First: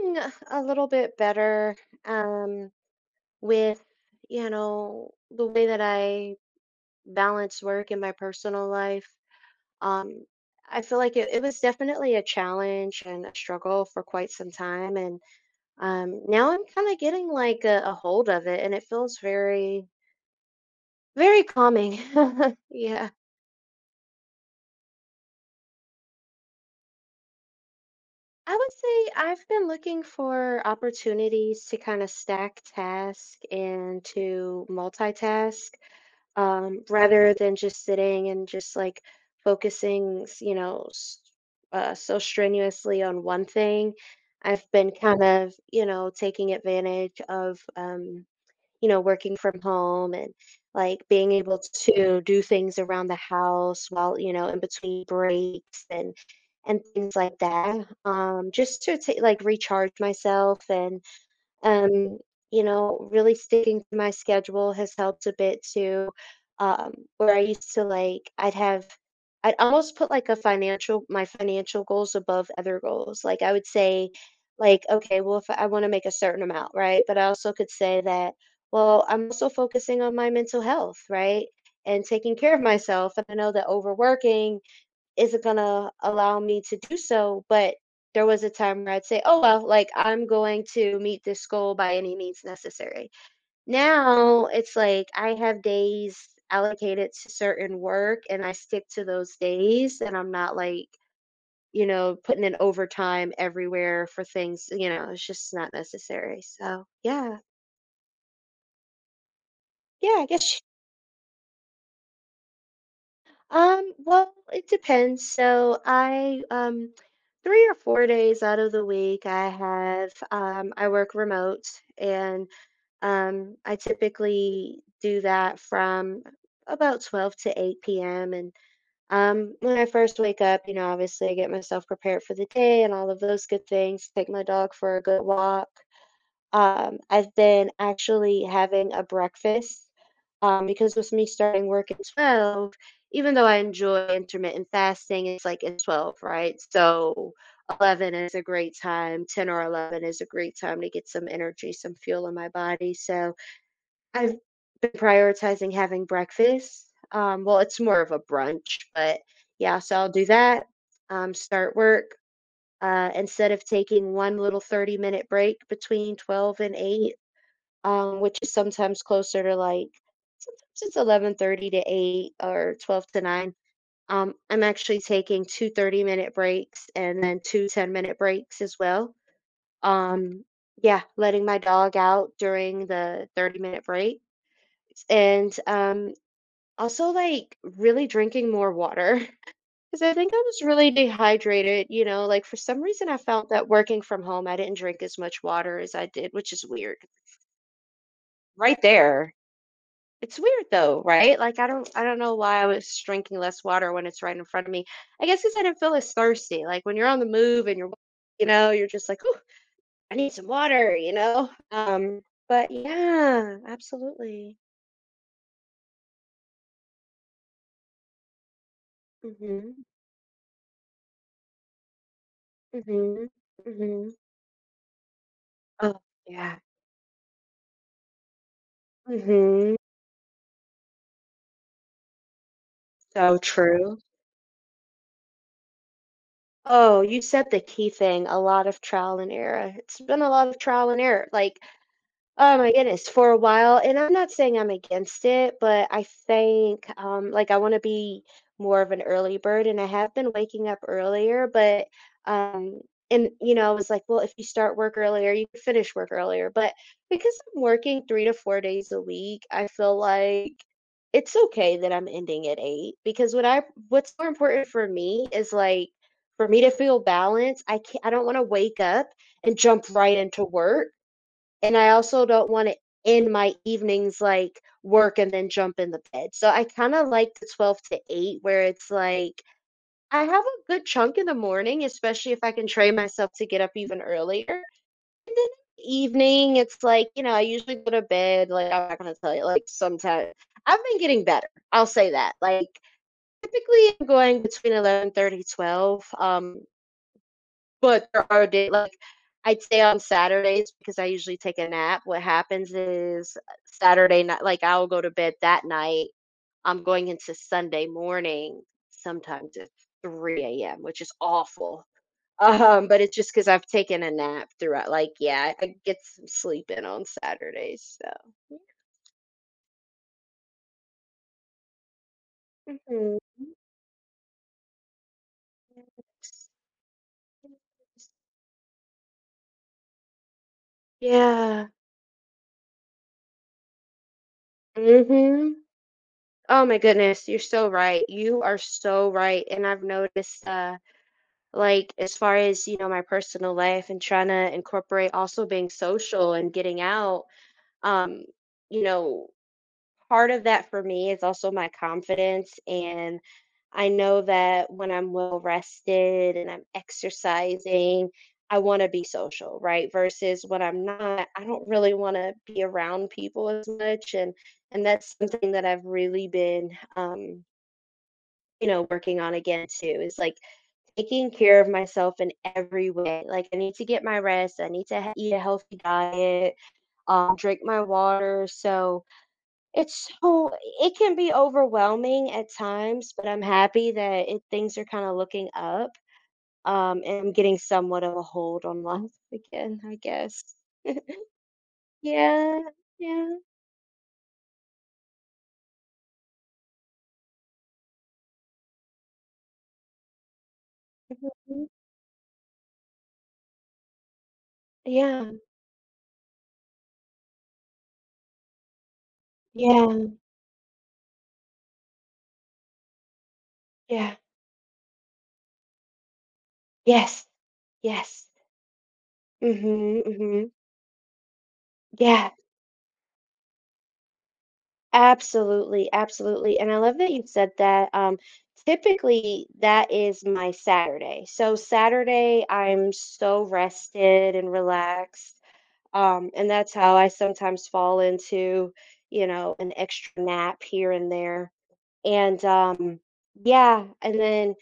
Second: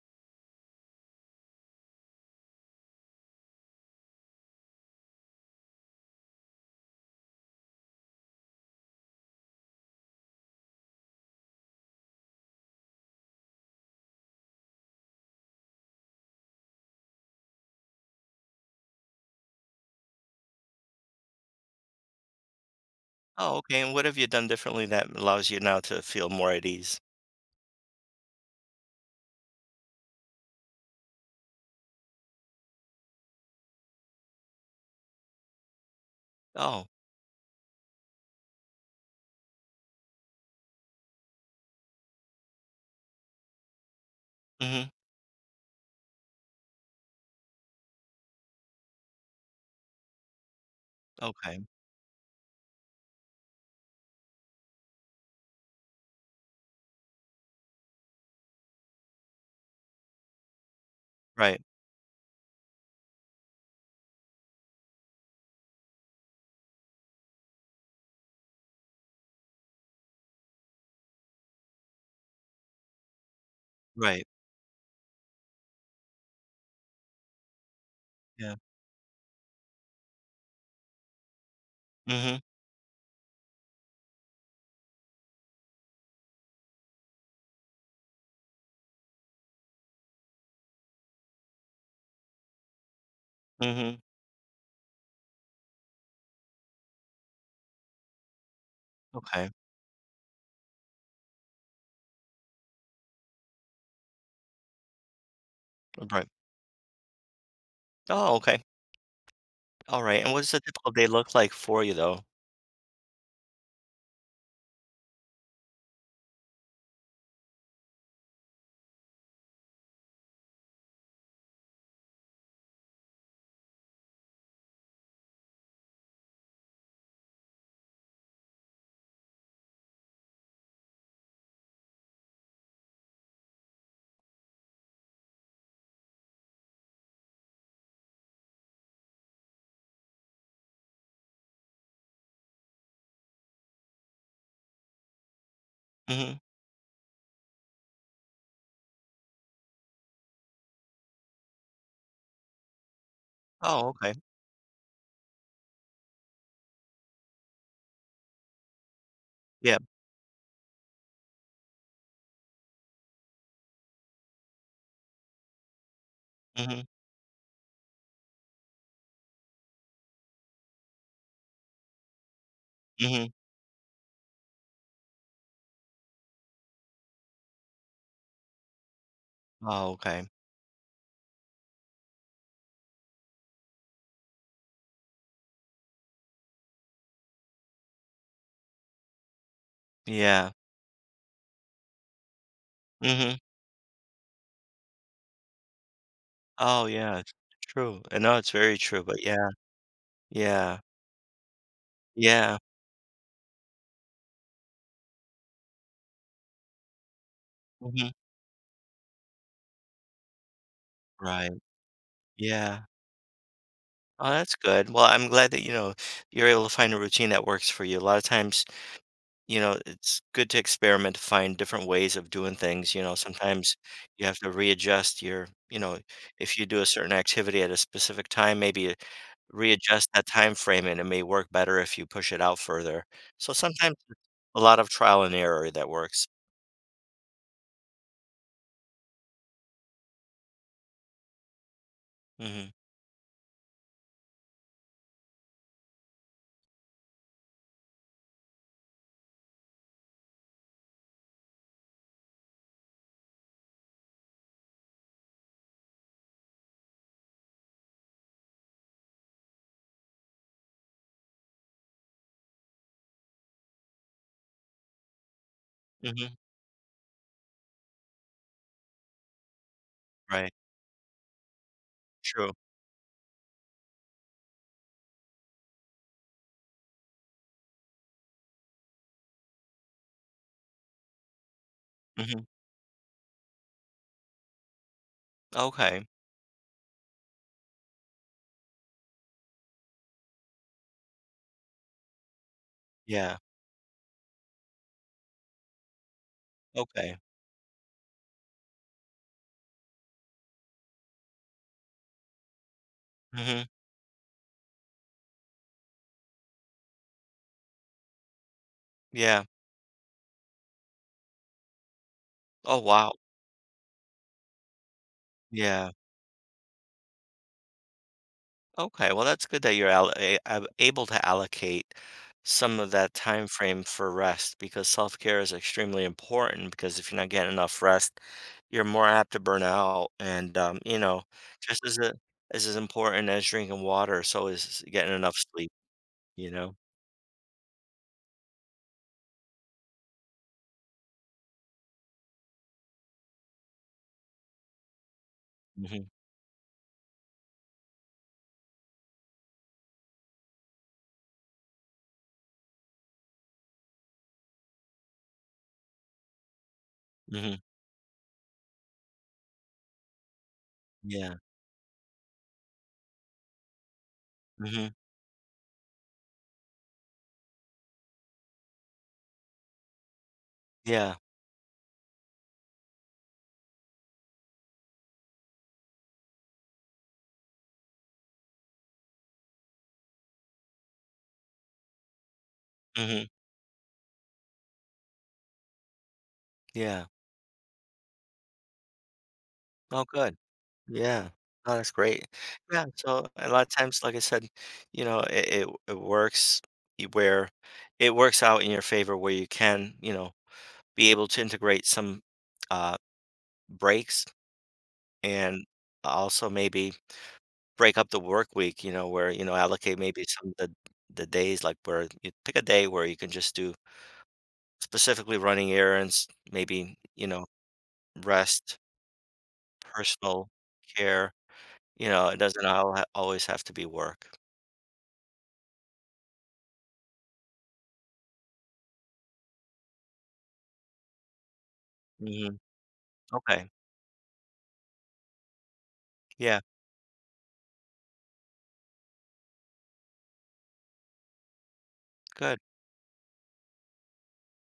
Feeling a little bit better, um, with, the way that I balance work and my personal life. Um, I feel like it was definitely a challenge and a struggle for quite some time. And now I'm kind of getting like a hold of it, and it feels very, very calming. Yeah. Oh, okay, and what have you done differently that allows you now to feel more at ease? I would say I've been looking for opportunities to kind of stack task and to multitask, Oh. rather than just sitting and just like focusing so strenuously on one thing. I've Mhm. been kind of, taking advantage of, working from home, and like being able Okay. to do things around the house while, in between breaks, and things like that. Just to like recharge myself, and Right, um, really sticking to my schedule has helped a bit too. Where I used to like, I'd almost put like a financial, my financial goals above other goals. Like I would say, right. like, okay, well, if I want to make a certain amount, right? But I also could say that, Yeah. well, I'm also focusing on my mental health, right? And taking Mhm. care of myself. And I know that overworking isn't gonna allow me to do so. But there was a time where I'd say, oh, well, like I'm going to meet this goal by any means necessary. Mhm. Now it's like I have days allocated to certain work and I stick to those Okay. days, and I'm not like, putting in overtime everywhere for things, it's just not Right. necessary. So, yeah. Oh, okay, Yeah, alright, I and what does a guess. typical day look like for you, though? Well, it depends. So I 3 or 4 days out of the week, I have, I work remote, and I typically do that from about 12 to 8 p.m. And when I first wake up, obviously I get myself prepared for the day and all of those good things, take my dog for a good walk. Have been actually having a breakfast, because with me starting work at 12, even though I enjoy intermittent fasting, it's like it's 12, Mhm. right? So 11 is a great time, 10 or 11 is a great time to get some energy, some fuel in my body. So Oh, okay. I've been prioritizing having breakfast. Well, it's more of a brunch, but Yeah. yeah, so I'll do that, start work. Instead of taking one little 30-minute break between 12 and Mhm. 8, which is sometimes closer to like sometimes it's 11:30 to 8 or 12 to Mhm. 9. I'm actually taking two 30-minute breaks and then two 10-minute breaks as well. Oh, okay. Um, yeah, letting my dog out during the 30-minute break, and also like really drinking more water. Because I think I Yeah. was really dehydrated. Like, for some reason I Mhm. felt that working from home I didn't drink as much water as I did, which is Oh, weird. yeah, it's true, I know it's very Right true, but there. yeah. It's weird Yeah. though, right? Like, I don't know Yeah. why I was drinking less water when it's right in front of me. I guess 'cause I didn't feel as thirsty, like, when you're on the move and you're Mhm. you know, you're just like, oh, I need some water," you know? Right. But Yeah. yeah, Oh, that's absolutely. good, well, I'm glad that, you know, you're able to find a routine that works for you. A lot of times, you know, Mm. it's good to experiment, to find different ways of doing things. You know, Mhm, mhm, sometimes mhm. you have to readjust your, Oh, if yeah. you do a certain activity at a specific time, maybe Mm. Mhm. readjust that time frame, and it may work better if you push it out further. So So sometimes true. it's a lot of trial and error that works. Oh, you said the key thing, a lot of trial and error. It's been a lot of trial and error, like, oh my Mhm. goodness, for a while, and I'm not saying I'm against it, but I think, like I want to be more of an early bird, and I have been waking up earlier, but um, and I was like, well, if you start work earlier, you can finish work earlier, but because I'm working 3 to 4 days a week, I feel like it's okay that I'm ending at 8, because what's more important for me is like Mhm. for me to feel balanced. I can't, I don't want to wake up and jump right into Right. work, and I also don't True. wanna end my evenings, like, work and then jump in the bed. So I kinda like the 12 to 8, where it's like, I have a good chunk in the morning, especially if Mhm. I can train myself to get up even earlier. And then Okay. evening, it's like, I usually go to bed, like, I'm not gonna tell you, like, sometimes I've been getting better, I'll say that. Like, Yeah. typically, I'm going between 11:30, 12. Okay. But there are days like, I'd say, on Saturdays, because I usually take a nap. What happens is, Mhm. Saturday night, like I'll go to bed that night. I'm going into Sunday morning, Yeah. sometimes at 3 a.m., which is awful. Oh, But wow. it's just because I've taken a nap throughout. Like, yeah, I Yeah. get some sleep in on Saturdays. So, Okay, well, that's good that you're al a ab able to allocate some of that mhm. time frame for rest, because self-care is extremely important. Because if you're not getting enough rest, you're more apt to burn out, and, you know, Yeah. just as a as important as drinking water, so is getting enough Hmm. sleep, you Oh know? my goodness, you're so right. You are so right. And I've noticed, like, as far as my personal life and trying to incorporate also being Mhm. social and getting out, um you know part of that for me is also my confidence, and I know that when I'm well rested and I'm Mhm. exercising, I want to be social, right? Versus when I'm not, Yeah. I don't really want to be around people as much, and Mhm. that's something that I've really been, um working on again too, is like Yeah. taking care of myself in every way. Like, I need to get my rest. I need to eat a healthy diet. Drink my water. So it can be overwhelming at times, Mhm. but I'm happy that things are kind of looking up. Yeah. And I'm getting somewhat of a hold on life again. I Oh, good. guess. Yeah. Oh, that's great. Yeah. Yeah, so Yeah. a lot of times, like I said, you know, it works where it works out in your favor where you can, you know, be able to Mm. integrate some uh breaks Yeah. and also maybe break up the work week. You know, where, you know, allocate Yeah. maybe some of the days, like where you pick a day where you can just do Yeah. specifically running errands, maybe, you Yes. know, Yes. rest, Mhm. personal Mhm. care, you know, Yeah. it doesn't always have to be work. Absolutely, absolutely. And I love that you said that. Typically, that is my Saturday. So, Saturday, Mm-hmm. I'm so Okay. rested and relaxed. And Yeah, that's how I sometimes fall into, an extra nap here and there. And good. Yeah, and then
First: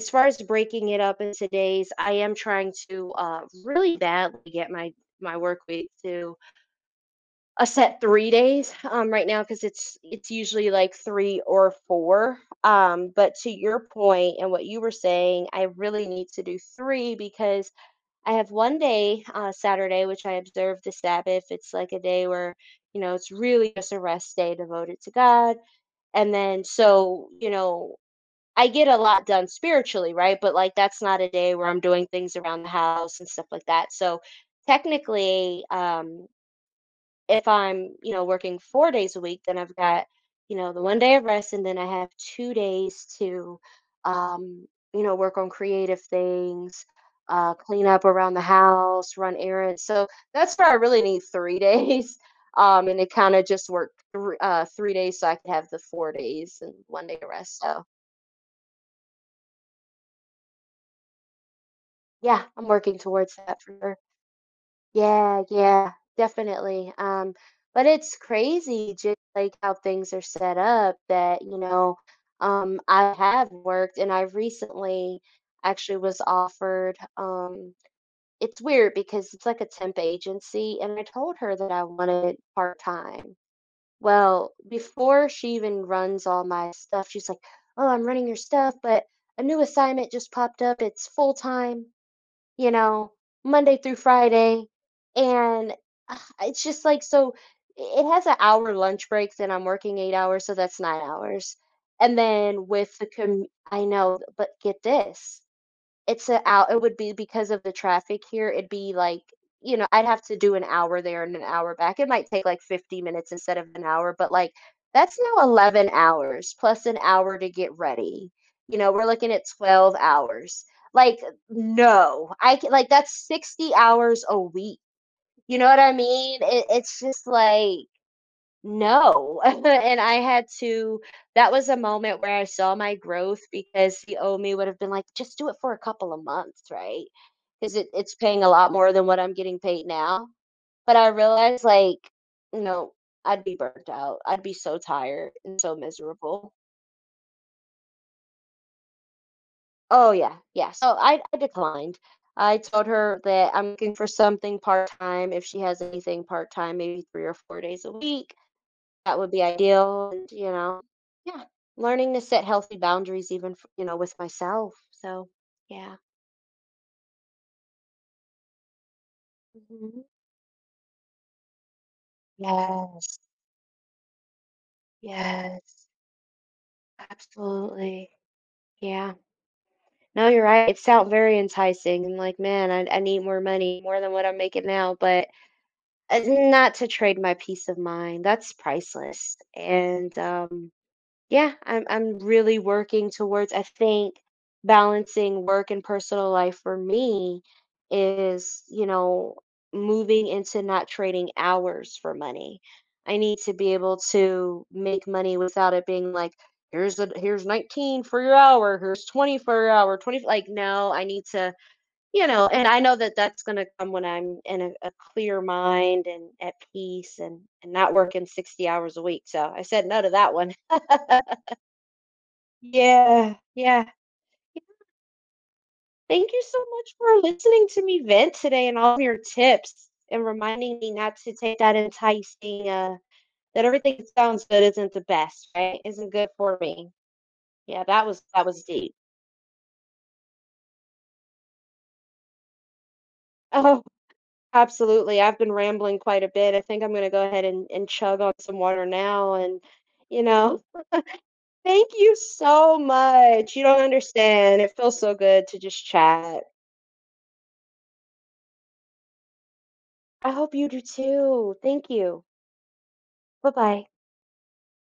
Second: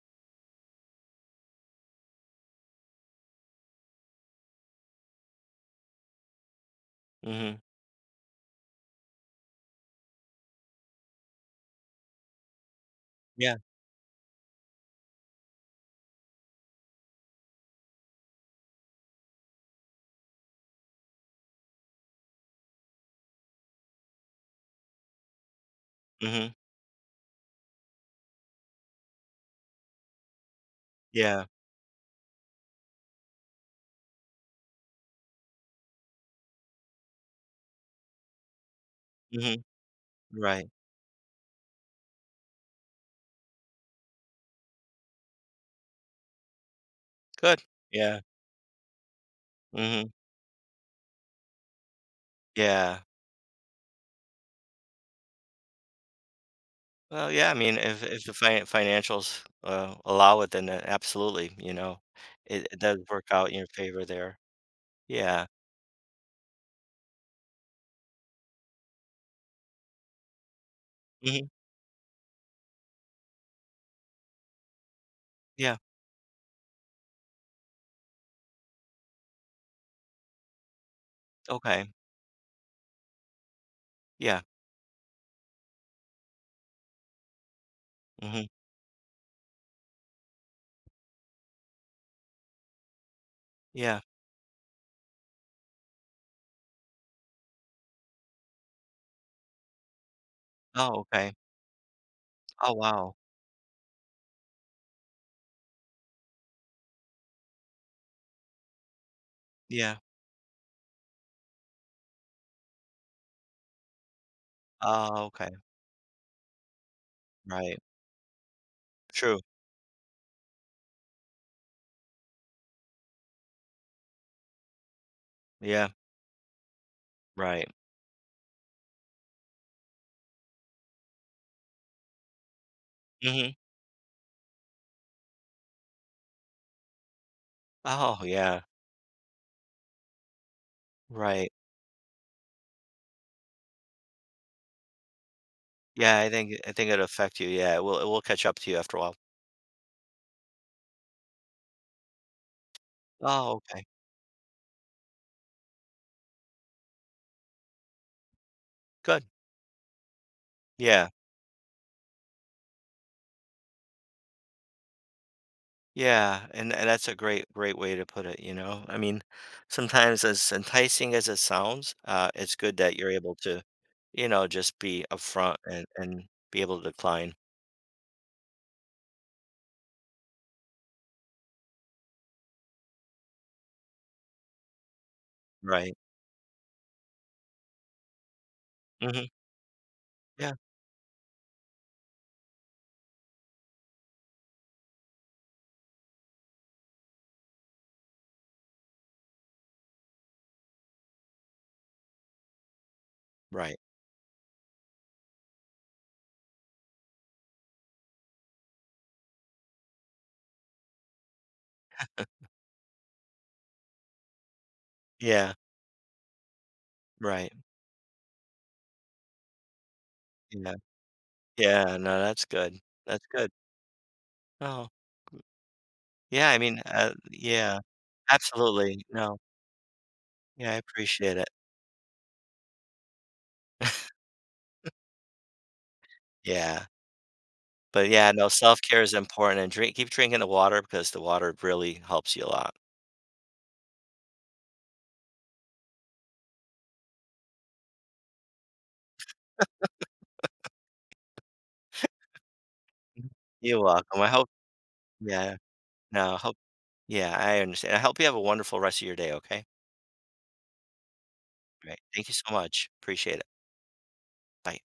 as far as breaking it up into days, I am trying to, really badly get my work week to Mhm. a set 3 days, right now, because it's usually like three or four. But, to Yeah. your point and what you were saying, I really need to do three, because I have one day, Saturday, which I observe the Sabbath. It's like a day where, it's really just a rest day devoted to God. And Mhm. then, so, I get a lot done spiritually, right? But like, that's not a Yeah. day where I'm doing things around the house and stuff like that. So, technically, if I'm, working 4 days a week, then Mhm. I've got, Right. The 1 day of rest, and then I have 2 days to, um, work on creative things, Good. clean up Yeah. around the house, run errands. So Mhm. that's where I really need 3 days, Yeah. and it kinda just worked thr 3 days so I could have the 4 days and 1 day of Well, yeah, I rest. mean, So if the financials, allow it, then, absolutely, you know, yeah, it I'm it does working work towards out in that your for sure. favor there. Yeah, Yeah. yeah, definitely. But it's crazy just like how things are set up, that, Mhm. I have worked. And I recently Yeah. actually was offered, it's weird, because it's like a temp agency, and I told her that I Okay. wanted part-time. Yeah. Well, before she even runs all my stuff, she's like, "Oh, I'm running your Mhm. stuff, but a new assignment just popped up. It's full-time." you know, Monday through Yeah. Friday. And it's just like, so it has an hour lunch breaks and I'm working 8 hours. So that's Oh, nine okay. hours. And then Oh, with the, wow. I know, but get this. It's a out. It would be because of the traffic here, it'd be like, Yeah. I'd have to do an hour there and an hour back. It might take, like, 50 minutes instead of an hour, but, like, that's Oh, now okay. 11 hours plus an hour to get Right. ready. We're looking True. at 12 hours. Like, no. I can like, that's 60 hours a week. You know what Yeah. I mean? It's just Right. like, no. And I had to that was a moment where I saw my growth, Mhm. because the Omi would have been like, "Just do it for a couple of months, right? Because it's Oh, paying a yeah. lot more than what I'm getting paid now," but I Right. realized, like, no, I'd be burnt out, I'd be so tired and so Yeah, miserable. I think it'll affect you. Yeah, it will catch up to you after a while. Oh, yeah, yeah, so I declined. I told her Oh, that I'm okay. looking for something part-time, if she has anything part-time, maybe 3 or 4 days a week. That Good. would be ideal, and, Yeah. yeah, learning to set healthy boundaries, even with myself, so, yeah. Yeah. And that's a great, great way to put it, you know? I mean, Mhm. sometimes as enticing as it sounds, it's good that you're Yes, able to, you know, just be upfront yes, and be able to decline. absolutely, yeah. No, you're right, it sounds very enticing, and like, man, I need more money, more than what I'm making now, but, Right. Not to trade my peace of mind, that's Hmm. priceless, and, Yeah. Yeah, I'm really working towards, I think, balancing work and personal life for me is, moving into not trading hours for money. I need to be Right. able to make money without it being like, here's 19 for your hour, here's 20 for your hour, 20, like no, I need to, and I know that that's going to come when I'm in a clear Yeah. mind and at peace, and Right. and not working 60 hours a week. So I said no to that one. Yeah. Yeah. No, that's good. That's Yeah, good. yeah. Yeah, Oh, Thank you yeah. I so mean, much for listening yeah, to me vent today, and all of absolutely. your No. tips, and Yeah, I reminding me not to appreciate it. take that enticing, that everything that sounds good isn't the best, right? Isn't good for Yeah. me. Yeah, that But was yeah, that no, was deep. self-care is important, and drink keep drinking the water, because the water really helps you a lot. Oh, absolutely. I've been rambling quite a bit. I think I'm gonna go ahead and chug on some water now, and you know, thank you so Mhm. much. You don't You're welcome. I hope understand. It feels so good Yeah. to just No, I chat. hope Yeah, I understand. I hope you have a wonderful rest of your day, okay? I hope you do too. Thank Great. you. Thank you so much. Appreciate it. Bye bye. Bye.